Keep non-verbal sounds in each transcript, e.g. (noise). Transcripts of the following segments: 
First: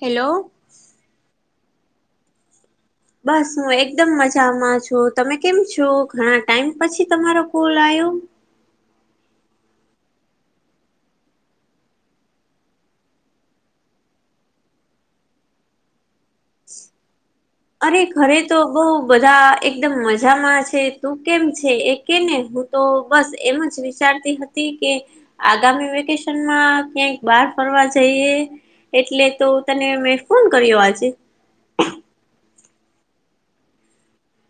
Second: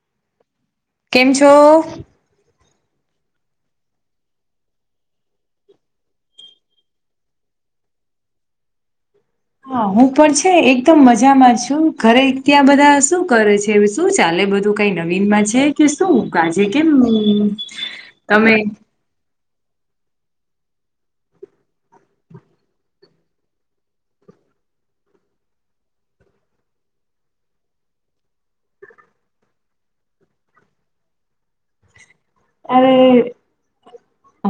Hello. કેમ છો? બસ હું એકદમ મજામાં છું તમે કેમ છો ઘણા ટાઈમ પછી તમારો કોલ આયો. હા હું પણ છે એકદમ મજામાં છું ઘરે ત્યાં બધા શું કરે છે. શું ચાલે બધું કઈ નવીનમાં છે કે શું આજે કેમ અરે ઘરે તમે તો બઉ બધા એકદમ મજામાં છે તું કેમ છે એ કે ને હું તો બસ એમ જ વિચારતી હતી કે આગામી વેકેશનમાં ક્યાંક બહાર ફરવા જઈએ. એટલે તો તને મેં ફોન કર્યો આજે અરે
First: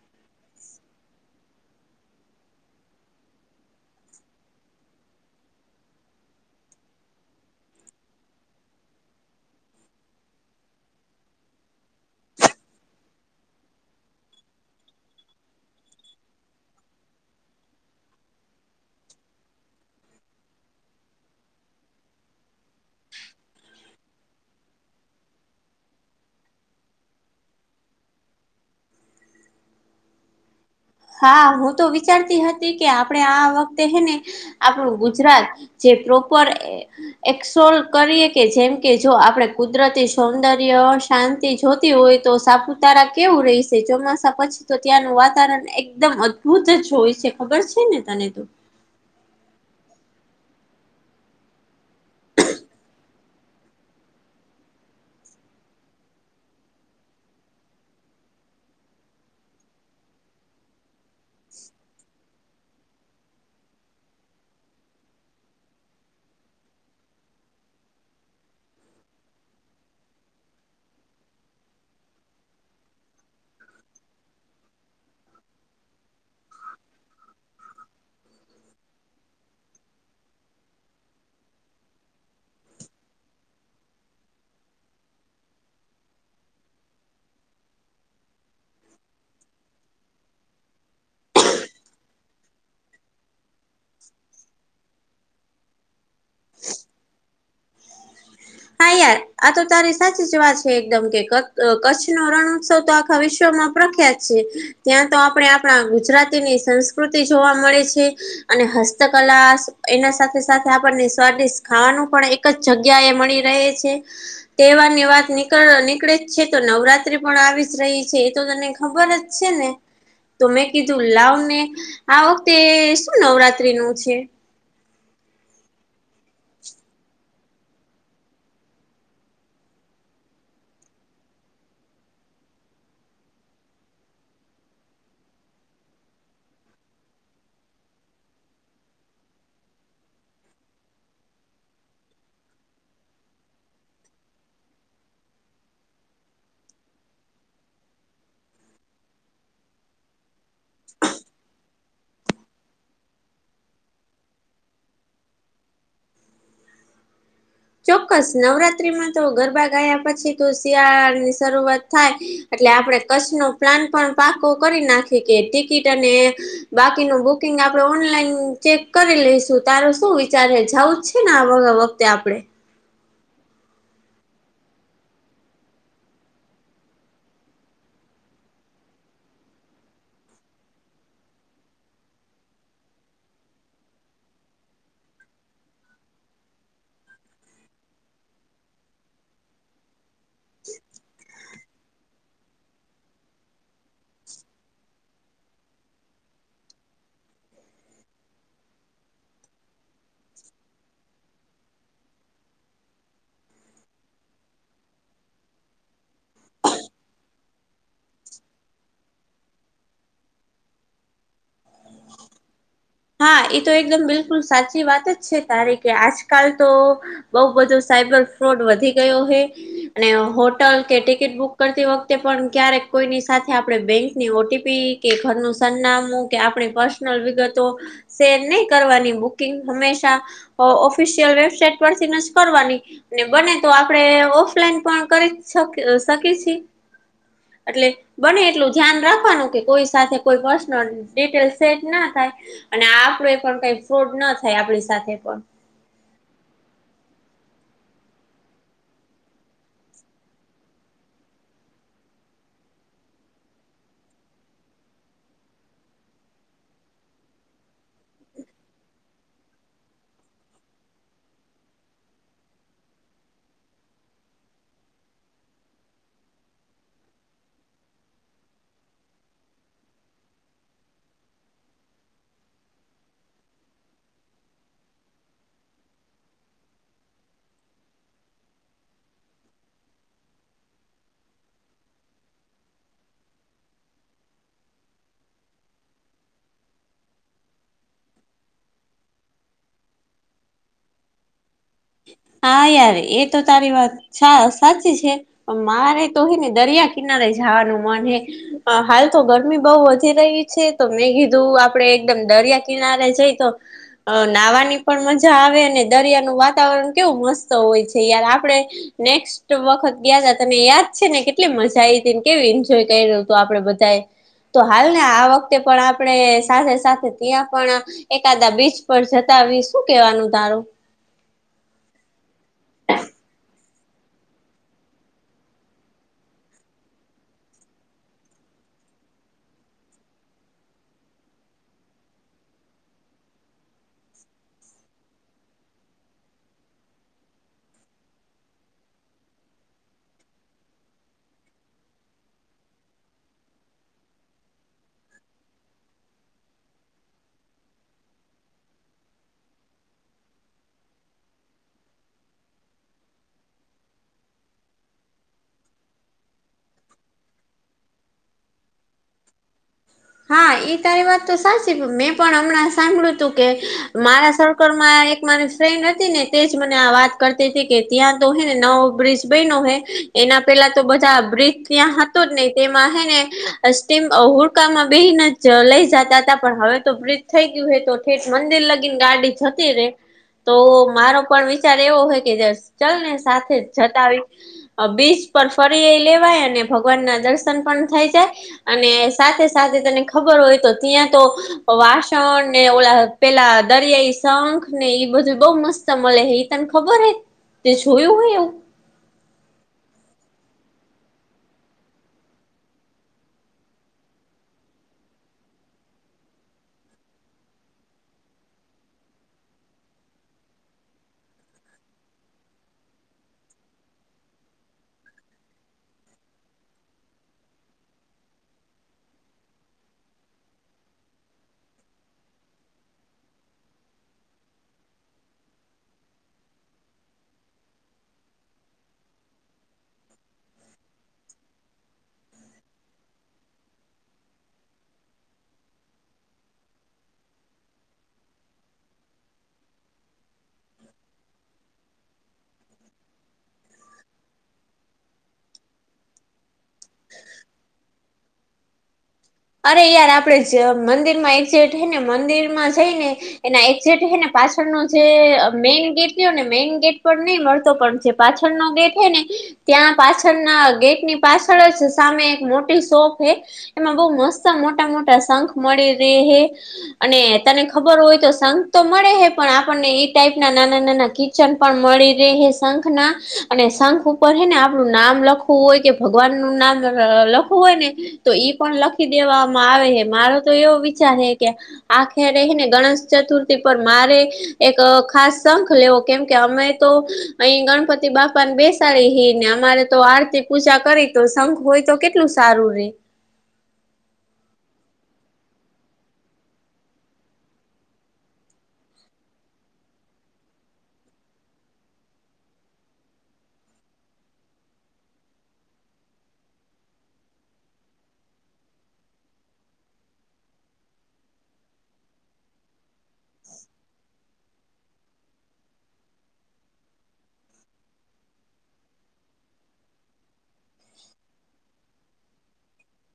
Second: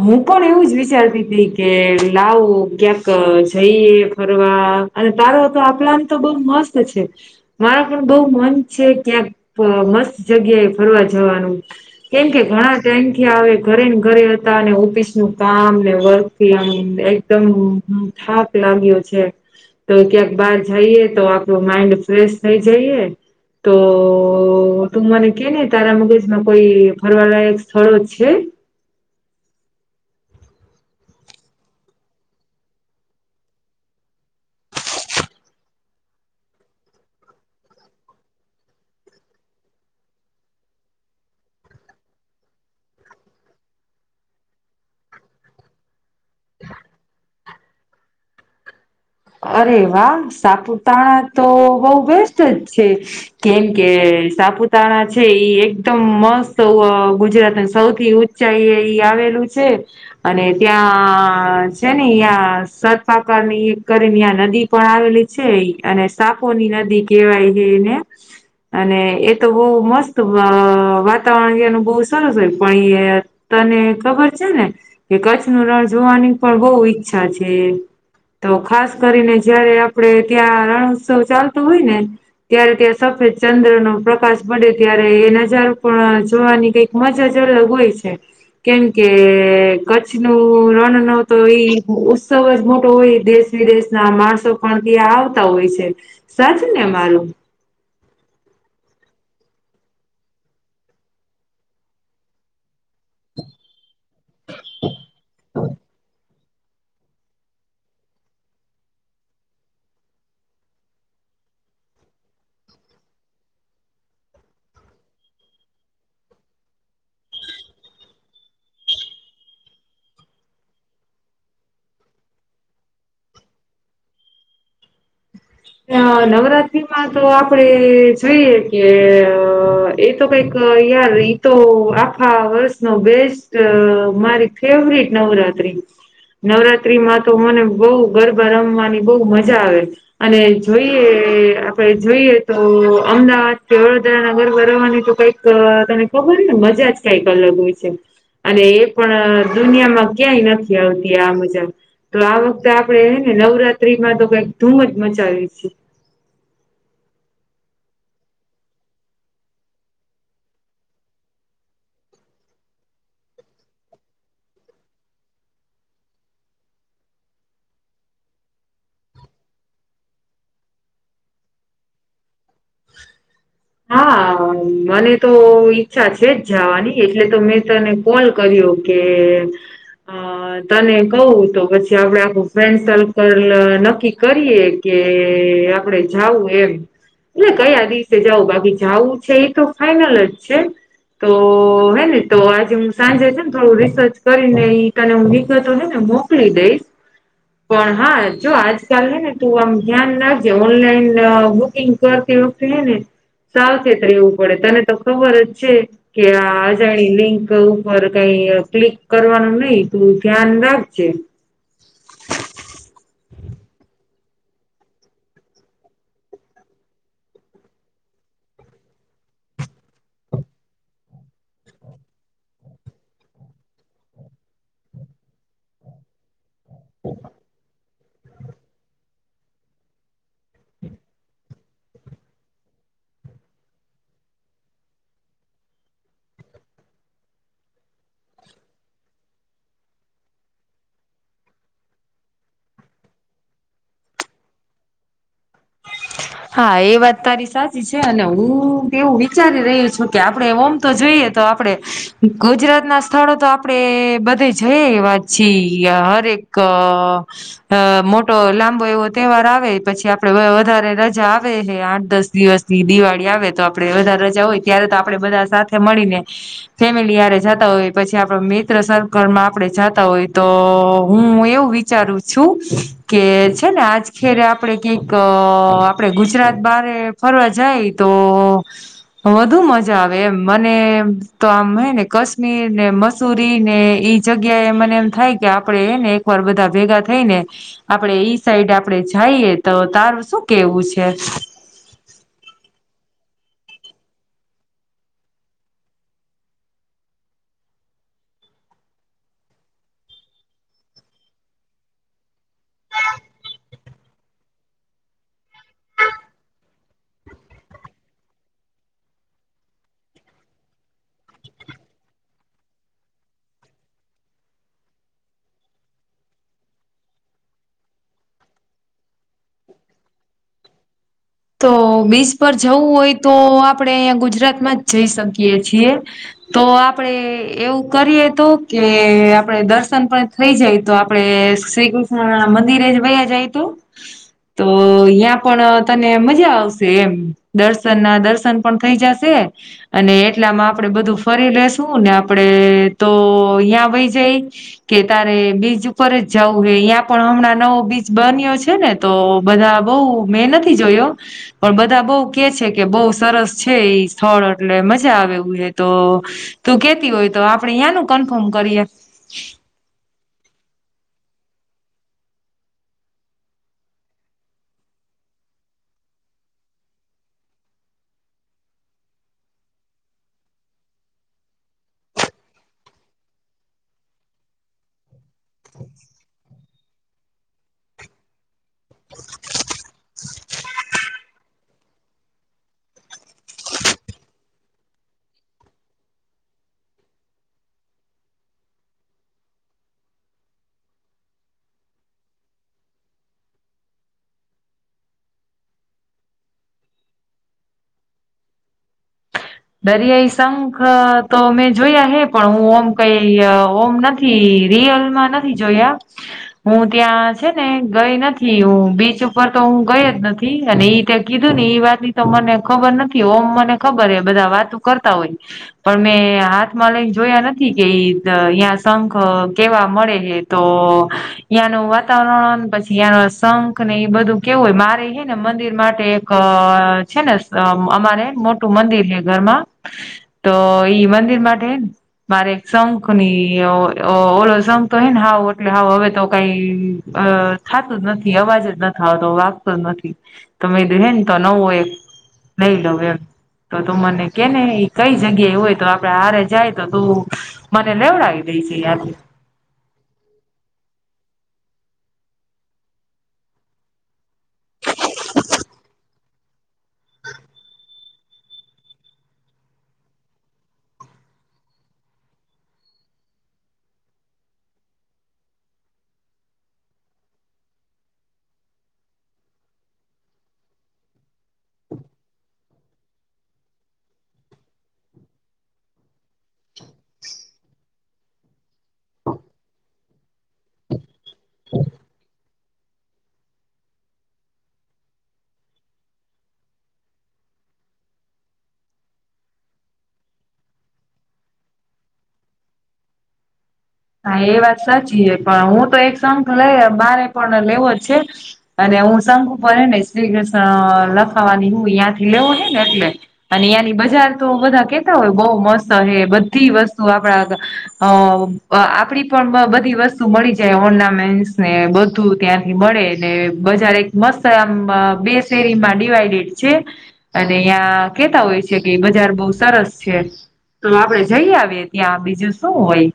હું પણ એવું જ વિચારતી તી કે લાવો ક્યાંક જઈએ ફરવા અને તારો તો આપલામ તો બઉ મસ્ત છે મારા પણ બહુ મન છે ક્યાંક મસ્ત જગ્યાએ ફરવા જવાનું કેમ કે ઘણા ટાઈમ થી આવે ઘરે ને ઘરે ઓફિસ નું કામ ને વર્ક આમ એકદમ થાક લાગ્યો છે તો ક્યાંક બાર જઈએ તો આપણ માઈન્ડ ફ્રેશ થઈ જઈએ તો તું મને કે ને તારા મગજમાં કોઈ ફરવાલાયક સ્થળો જ છે હા હું તો વિચારતી હતી કે આપણે આ વખતે હેને આપણું ગુજરાત જે પ્રોપર એક્સોલ કરીએ કે જેમ કે જો આપણેે કુદરતી સૌંદર્ય શાંતિ જોતી હોય તો સાપુતારા કેવું રહીશે ચોમાસા પછી તો ત્યાંનું વાતાવરણ એકદમ અદ્ભુત જ હોય છે ખબર છે ને તને તો અરે વાહ સાપુતારા તો બહુ બેસ્ટ જ છે કેમ કે સાપુતારણા છે એકદમ મસ્ત ગુજરાતને સૌથી આવેલું છે અને ત્યાં છે ને અં સતપાક ની કરીને આ નદી પણ આવેલી છે અને સાપોની નદી કેવાય હ એને અને એ તો બહુ મસ્ત વાતાવરણનું બહુ સરસ હોય પણ એ તને ખબર છે ને કે કચ્છ ન રણ જોવાની પણ બહુ ઈચ્છા છે તો ખાસ કરીને જયારે આપડે ત્યાં રણોત્સવ ચાલતું હોય ને ત્યારે ત્યાં સફેદ ચંદ્ર નો પ્રકાશ પડે ત્યારે એ નજારો પણ જોવાની કઈક મજ હજ લગ હોય છે કેમકે કચ્છ ન રણ ન તો ઈ ઉત્સવ જ મોટો હોય દેશ વિદેશ ના માણસો પણ ત્યાં આવતા હોય છે સાચ ને માલું હા યાર આ તો તારી સાચી જ વાત છે એકદમ કે કચ્છ નો રણોત્સવ તો ભવિષ્યમાં પ્રખ્યાત છે ત્યાં તો આપણે આપણા ગુજરાતીની સંસ્કૃતિ જોવા મળે છે અને હસ્તકલા એના સાથે સાથે આપણને સ્વાદિષ્ટ ખાવાનું પણ એક જ જગ્યા એ મળી રહે છે તહેવાર ની વાત નીકળ નીકળે જ છે તો નવરાત્રી પણ આવી જ રહી છે એ તો તને ખબર જ છે ને તો મેં કીધું લાવ ને આ વખતે શું નવરાત્રી નું છે નવરાત્રીમાં તો આપડે જોઈએ કે એ તો કઈક યાર તો આા વર્ષ નોબેસ્ટ મારી ફેવરીટ નવરાત્રી નવરાત્રી માં તો મને બહુ ગરબા રમવાની બહુ મજા આવે છે અને જોઈએ આપણે જોઈએ તો અમદાવાદ કે વડોદરા નગર બરવવાની તો કઈક અ તને ખબર હો ને મજા જ કઈક અલગ હોય છે અને એ પણ દુનિયામાં ક્યાંય નથી આવતી આ મુજબ તો આ વખતે આપડે ને નવરાત્રીમાં તો કઈક ધૂમ જ મચાવી છીએ ચોક્કસ નવરાત્રીમાં તો ગરબા ગાયા પછી તો શિયાળા ની શરૂઆત થાય એટલે આપણે કચ્છનો પ્લાન પણ પાકો કરી નાખી કે ટિકિટ અને બાકીનું બુકિંગ આપડણે ઓનલાઈન ચેક કરી લઈશું તારો શું વિચાર જઉું જ છે ને આ તે આપણે હ હા મને તો ઈચ્છા છે જ જવાની એટલે તો મેં તને. કોલ કર્યો કે. અ તને કવ તો પછી આપડે આખું ફ્રેન્ડ સર્કલ નક્કી કરીએ. કે આપડે જઉું એમ. એટલે કયા દિવસે જવું બાકી જવું છે એ તો ફાાઈનલ જ છે. તો હે ને તો આજે હું સાંજે છે ને થોડું રિસર્ચ કરીને તને હું નીકળતો હ ને. (unintelligible) પણ હા જો આજકાલ હ ને તું આમ ધ્યાન રાખજે ઓનલાઈન બુકિંગ તીવ ને સાવચેત રહેવું પડે તને તો ખબર જ છે. કે આ અજાણી લિંક ઉપર કઈ ક્લિક કરવાનું નહી તું ધ્યાન રાખજે. હા એ તો એકદમ બિલકુલ સાચી વાત જ છે તારે કે આજકાલ તો બઉ બધું સાયબર ફ્રોડ વધી ગયો હે. અને હોટલ કે ટિકિટ બુક કરતી વખતે પણ ક્યારેક કોઈની સાથે આપે બેંકની ઓટીપી કે ઘરનું સરનામું કે આપણી પર્સનલ વિગત શેર નહી કરવાની બુકિંગ હંમેશા ઓફિશિયલ વેબસાઇટ પર થીજ કરવાની. બને તો આપણેે ઓફલાઈન પણ કરી શકીએ છીએ. એટલે બને એટલું ધ્યાન રાખવાનું કે કોઈ સાથે કોઈ પર્સનલ ડિટેલ સેટ ના થાય. અને આપડ એ પણ કઈ ફ્રોડ ન થાય આપણી સાથે પણ. (unintelligible) હા એ વાત તારી સાચી છે અને હું એવું વિચારી રહહી છું કે આપડે ઓમ તો જોઈએ તો આપડે ગુજરાત ના સ્થળો તો આપડે બધે જઈ વા છીએ હરેક. અ મોટો લાંબો એવો તહેવાર આવે પછી આપણે વધારે રજા આવે હ આઠ દસ દિવસની દિવાળી આવે તો આપણે વધારે રજા હોય ત્યારે તો આપણે બધા સાથે મળીને ફેમિલીરે જતા હોય પછી આપડ મિત્ર સર્કલમાં આપે જતા હોય તો હું એવું વિ વિચારું છું કે છે ને આજ ખેરે આપડે કક આપડે ગુજરાત બારે ફરવા જાય તો વધુ મજા આવે એમ મને તો આમ હને કાશ્મીર નેસ્ સુુરી ને ઈ જગ્યા એ મને એમ થાય કે આપડે એ ને એકવાર બધા ભેગા થઈ ને આપડે ઈ સાઈડ આપડે જઈએ તો તાર શું કેવું છે? હા યાર એ તો તારી વાત હા સાચી છે મારે તો હે ને દરિયા કિનારે જવાનું મન હે. હાલ તો ગરમી બહુ વધી રહી છે તો મેં કીધું આપડે એકદમ દરિયા કિનારે જઈ તો! અ નાહવાની પણ મજા આવે અને દરિયાનું વાતાવરણ કેવું મસ્ત હોય છે. યાર આપડે નેક્સ્ટ વખત ગયા ત તને યાદ છે ને કેટલી મજા આવી હતીને કેવીું એન્જોય કરી રહ્યું હતું આપડે બધાએ. તો હાલ ને આ વખતે પણ આપણે સાથે સાથે ત્યાં પણ એકાદા બીચ પર જતા આવી શું કેવાનું તારું? તો બીચ પર જવું હોય તો આપણેે અહીંયા ગુજરાતમાં જ જઈ શકીએ છીએ. તો આપડે એવું કરીએ તો કે આપડે દર્શન પણ થઈ જાય તો આપડણે શ્રી કૃષ્ણ મંદિરે જ વયા જાય તો? તો આયિયા પણ તને મજા આવશે એમ દર્શન ના દર્શન પણ થઈ જશે. અને એટલામાં આપડે બધું ફરી લસું ને આપડે તો અહીં વહી જાય. કે તારે બીચ ઉપર જ જવું હ અ્યાં પણ હમણાં નવો બીચ બન્યો છે ને. તો બધા બઉ મેં નથી જોયો. પણ બધા બઉ કે છે કે બહુ સરસ છે એ સ્થળ એટલે મજા આવેવું છે તો. તું કેતી હોય તો આપડે યાંનું કન્ફર્મ કરીએ. હા એ તારી વાત તો સાચી મેં પણ હમણાં સાંભળ્યું તું કે મારા સર્કલ માં એક મારી ફ્રેન્ડ હતી ને તેજ મને આ વાત કરતી તી કે ત્યાં તો હે ને નવો બ્રિજ બયનો હે એના પેલા તો બધા બ્રિજ ત્યાં હતો જ નઈ તેમાં હે ને અસ્ટીમ હુંરકામાં બેને જ લઈ જતા હતા પણ હવે તો બ્રિજ થઈ ગયું હ તો ઠેઠ મંદિર લગીને ગાડી જતી રે. તો મારો પણ વિચાર એવો હે કે જે ચલ ને સાથે જતા આવી. બીચ પર ફરી એ લેવાય અને ભગવાન ના દર્શન પણ થઈ જાય. અને સાથે સાથે તને ખબર હોય તો ત્યાં તો વાસણ ને ઓ પેલા દરિયાઈ સંખ ને એ બધું બઉ મસ્ત મલે હે ઈ તન ખબર હે તે જોયું હે એવું દરિયાઈ શંખ તો મેં જોયા હે પણ હું ઓમ કઈ ઓમ નથી નથી રિયલમાં નથી જોયા હું ત્યાં છે ને ગઈ નથી હું બીચ ઉપર તો હું ગઈ જ નથી અને ઈ કીધું ને ઈ વાત ની તો મને ખબર નથી ઓમ મને ખબર હે બધા વાતો કરતા હોય પણ મેં હાથમાં લઈને જોયા નથી કે ઈ યા શંખ કેવા મળે હે તો યાનું વાતાવરણ પછી યાના શંખ ને એ બધું કેવું હોય મારે ને મંદિર માટે એક છે ને અમારે મોટું મંદિર હે ઘરમાં તો ઈ મંદિર માટે ને મારે એક શંખ ની ઓલો શંખ તો હે ને હાવ એટલે હાવ હવે તો કઈ અ થાતું જ નથી અવાજ જ નથ આવતો વાગતો નથી તોમે (unintelligible) હે ને તો નવો એક લઈ લવ એમ તો મને કેને એ કઈ જગ્યાએ એ હોય તો આપડે હારે જાય તો તું મને લેવડાવી દયજે યાંથી અરે યાર જ આપડે મંદિર માં એજેટ થઈ ને મંદિરમાં જઈને એના એકઝેટ હે ને પાછળનો જે મેન ગેટ રહ્યો ને મેઈન ગેટ પર નહી મળતો પણ પાછળ નો ગેટ હોય ને ત્યાં પાછળ ના ગેટની પાછળ જ સામે એક મોટી શોપ હે એમાં બઉ મસ્ત મોટા મોટા શંખ મળી રેહે અને તને ખબર હોય તો શંખ તો મળે હે પણ આપણને એ ટાઈપ ના નાના નાના કી (unintelligible) પણ મળી રહે શખ ના અને શંખ ઉપર હે ને આપણું નામ લખ લું હોય કે ભગવાન નું નામ લખવું હોય ને તો ઈ પણ લખ દેવામાં આવે હે મારો તો એવો વિચાર હે કે આખે રહીને ગણેશ ચતુર્થી પર મારે એક ખાસ શંખ લેવો કેમકે અમે તો અહી ગણપતિ બાપા ને બેસાડીે હી ને અમારે તો આરતી પૂજા કરી તો શઘ હોય તો કેટલું સારું રે હા એ વાત સાચી હે પણ હું તો એક શઁખ લઈ માંરે પણ લેવો જ છે અને હું શંખ ઉપર હે ને શ્રી કૃષ્ણ લખાવાની હું યાં થી લેવું હે ને એટલે અને યાંની બજાર તો બધા કેતા હોય બહુ મસ્ત હે બધી વસ્તુ આપણા અ આપડી પણ બધી વસ્તુ મળી જાય ઓર્નામેન્ટસ ને બધું ત્યાંથી મળે ને બજાર મસ્ત આમ બે શેરીમાં ડિવાઈડેડ છે અને અ્યાં કેતા હોય છે કે બજાર બહુ સરસ છે તો આપડે જઈ આવીએ ત્યાં બીજું શું હોય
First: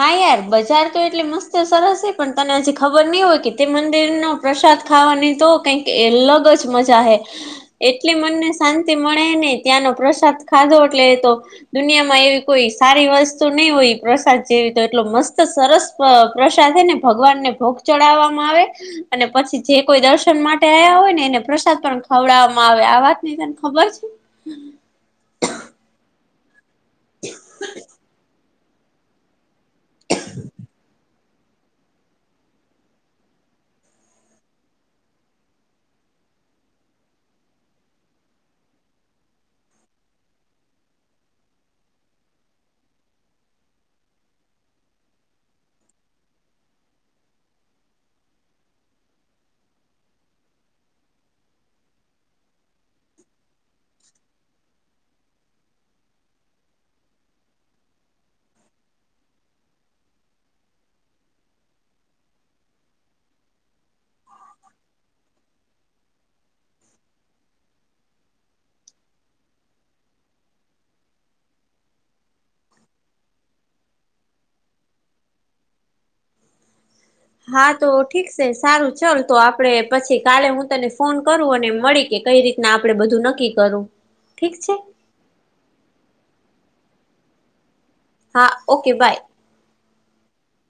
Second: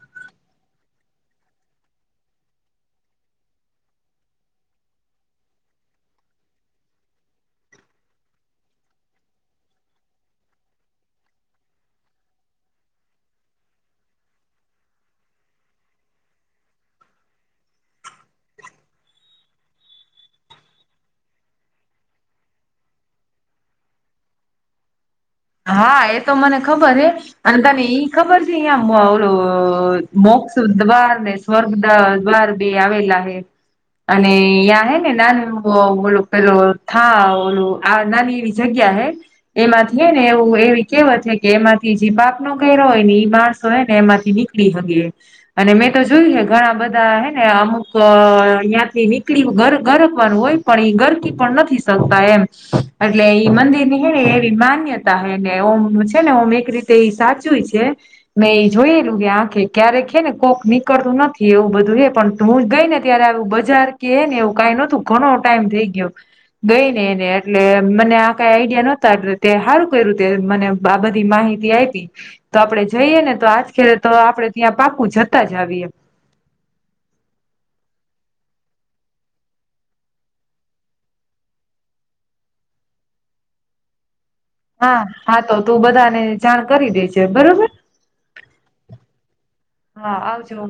હા યાર બજાર તો એટલે મસ્ત સરસ હે પણ તને હજી ખબર નહી હોય કે તે મંદિર નો પ્રસાદ ખાવાની તો કઈક અલગ જ મજા હે એટલી મનને શાંતિ મળે નહ ત્યાંનો પ્રસાદ ખાધો એટલે એ તો દુનિયામાં એવી કોઈ સારી વસ્તુ નહી હોય પ્રસાદ જેવી તો એટલો મસ્ત સરસ પ્રસાદ હે ને ભગવાન ને ભોગ ચડાવવામાં આવે અને પછી જે કોઈ દર્શન માટે આયા હોય ને એને પ્રસાદ પણ ખવડાવવામાં આવે આ વાત ની તને ખબર છે (inaudible) હા એ તો મને ખબર હે અને તને એઈ ખબર છે અહં ઓું મોક્ષ દ્વાર ને સ્વર્ગ દ્વાર બે આવેલા હે અને એ હ ને ના ઓલો પેલો થા ઓલું આ નાની એવી જગ્યા હૈ એમાંથી ને એવું એવી કેહેવત છે કે એમાંથી જે પાક નો ઘર હોય ને એ માણસો હોય ને એમાંથી નીકળી હગ અને મેં તો જોયું હ ઘણા બધા હે ને અમુક અયાંથી નીકળી ગરકવાનું હોય પણ ગરકી પણ નથી શકતા એમ એટલે ઈ મંદિરની હે એવી માન્યતા ને ઓમનું છે ને ઓમ એક રીતે એ સાચું છે મેં એ જોયેલું કે આંખે ક્યારેક છે ને કોક નીકળતું નથી એવું બધું છે પણ હું જ ગઈ ને ત્યારે આવું બજાર કહે ને એવું કઈ નોતું ઘણો ટાઈમ થઈ ગયો ગઈ ને એને એટલે મને આ કઈ આઈડિયા નહોતા એટલે તે હારું કર્યું ત્યારે મને બાબતની બધી માહિતી આયપી. તો આપડણે જઈએ ને તો આજ કરીએ તો આપડણે ત્યાં પાકું જતા જ આવીએ. હા, તો ઠીક છે સારું ચલ તો આપણેે પછી કાલે હું તને ફોન કરું અને મળીયે કઈ રીત ના આપડે બધું નક્કી કરું. ઠીક છે? હા, હા તો તું બધાને જાણ કરી દેજે બરોબર. હા, ઓકે બાય. હા, આવજો.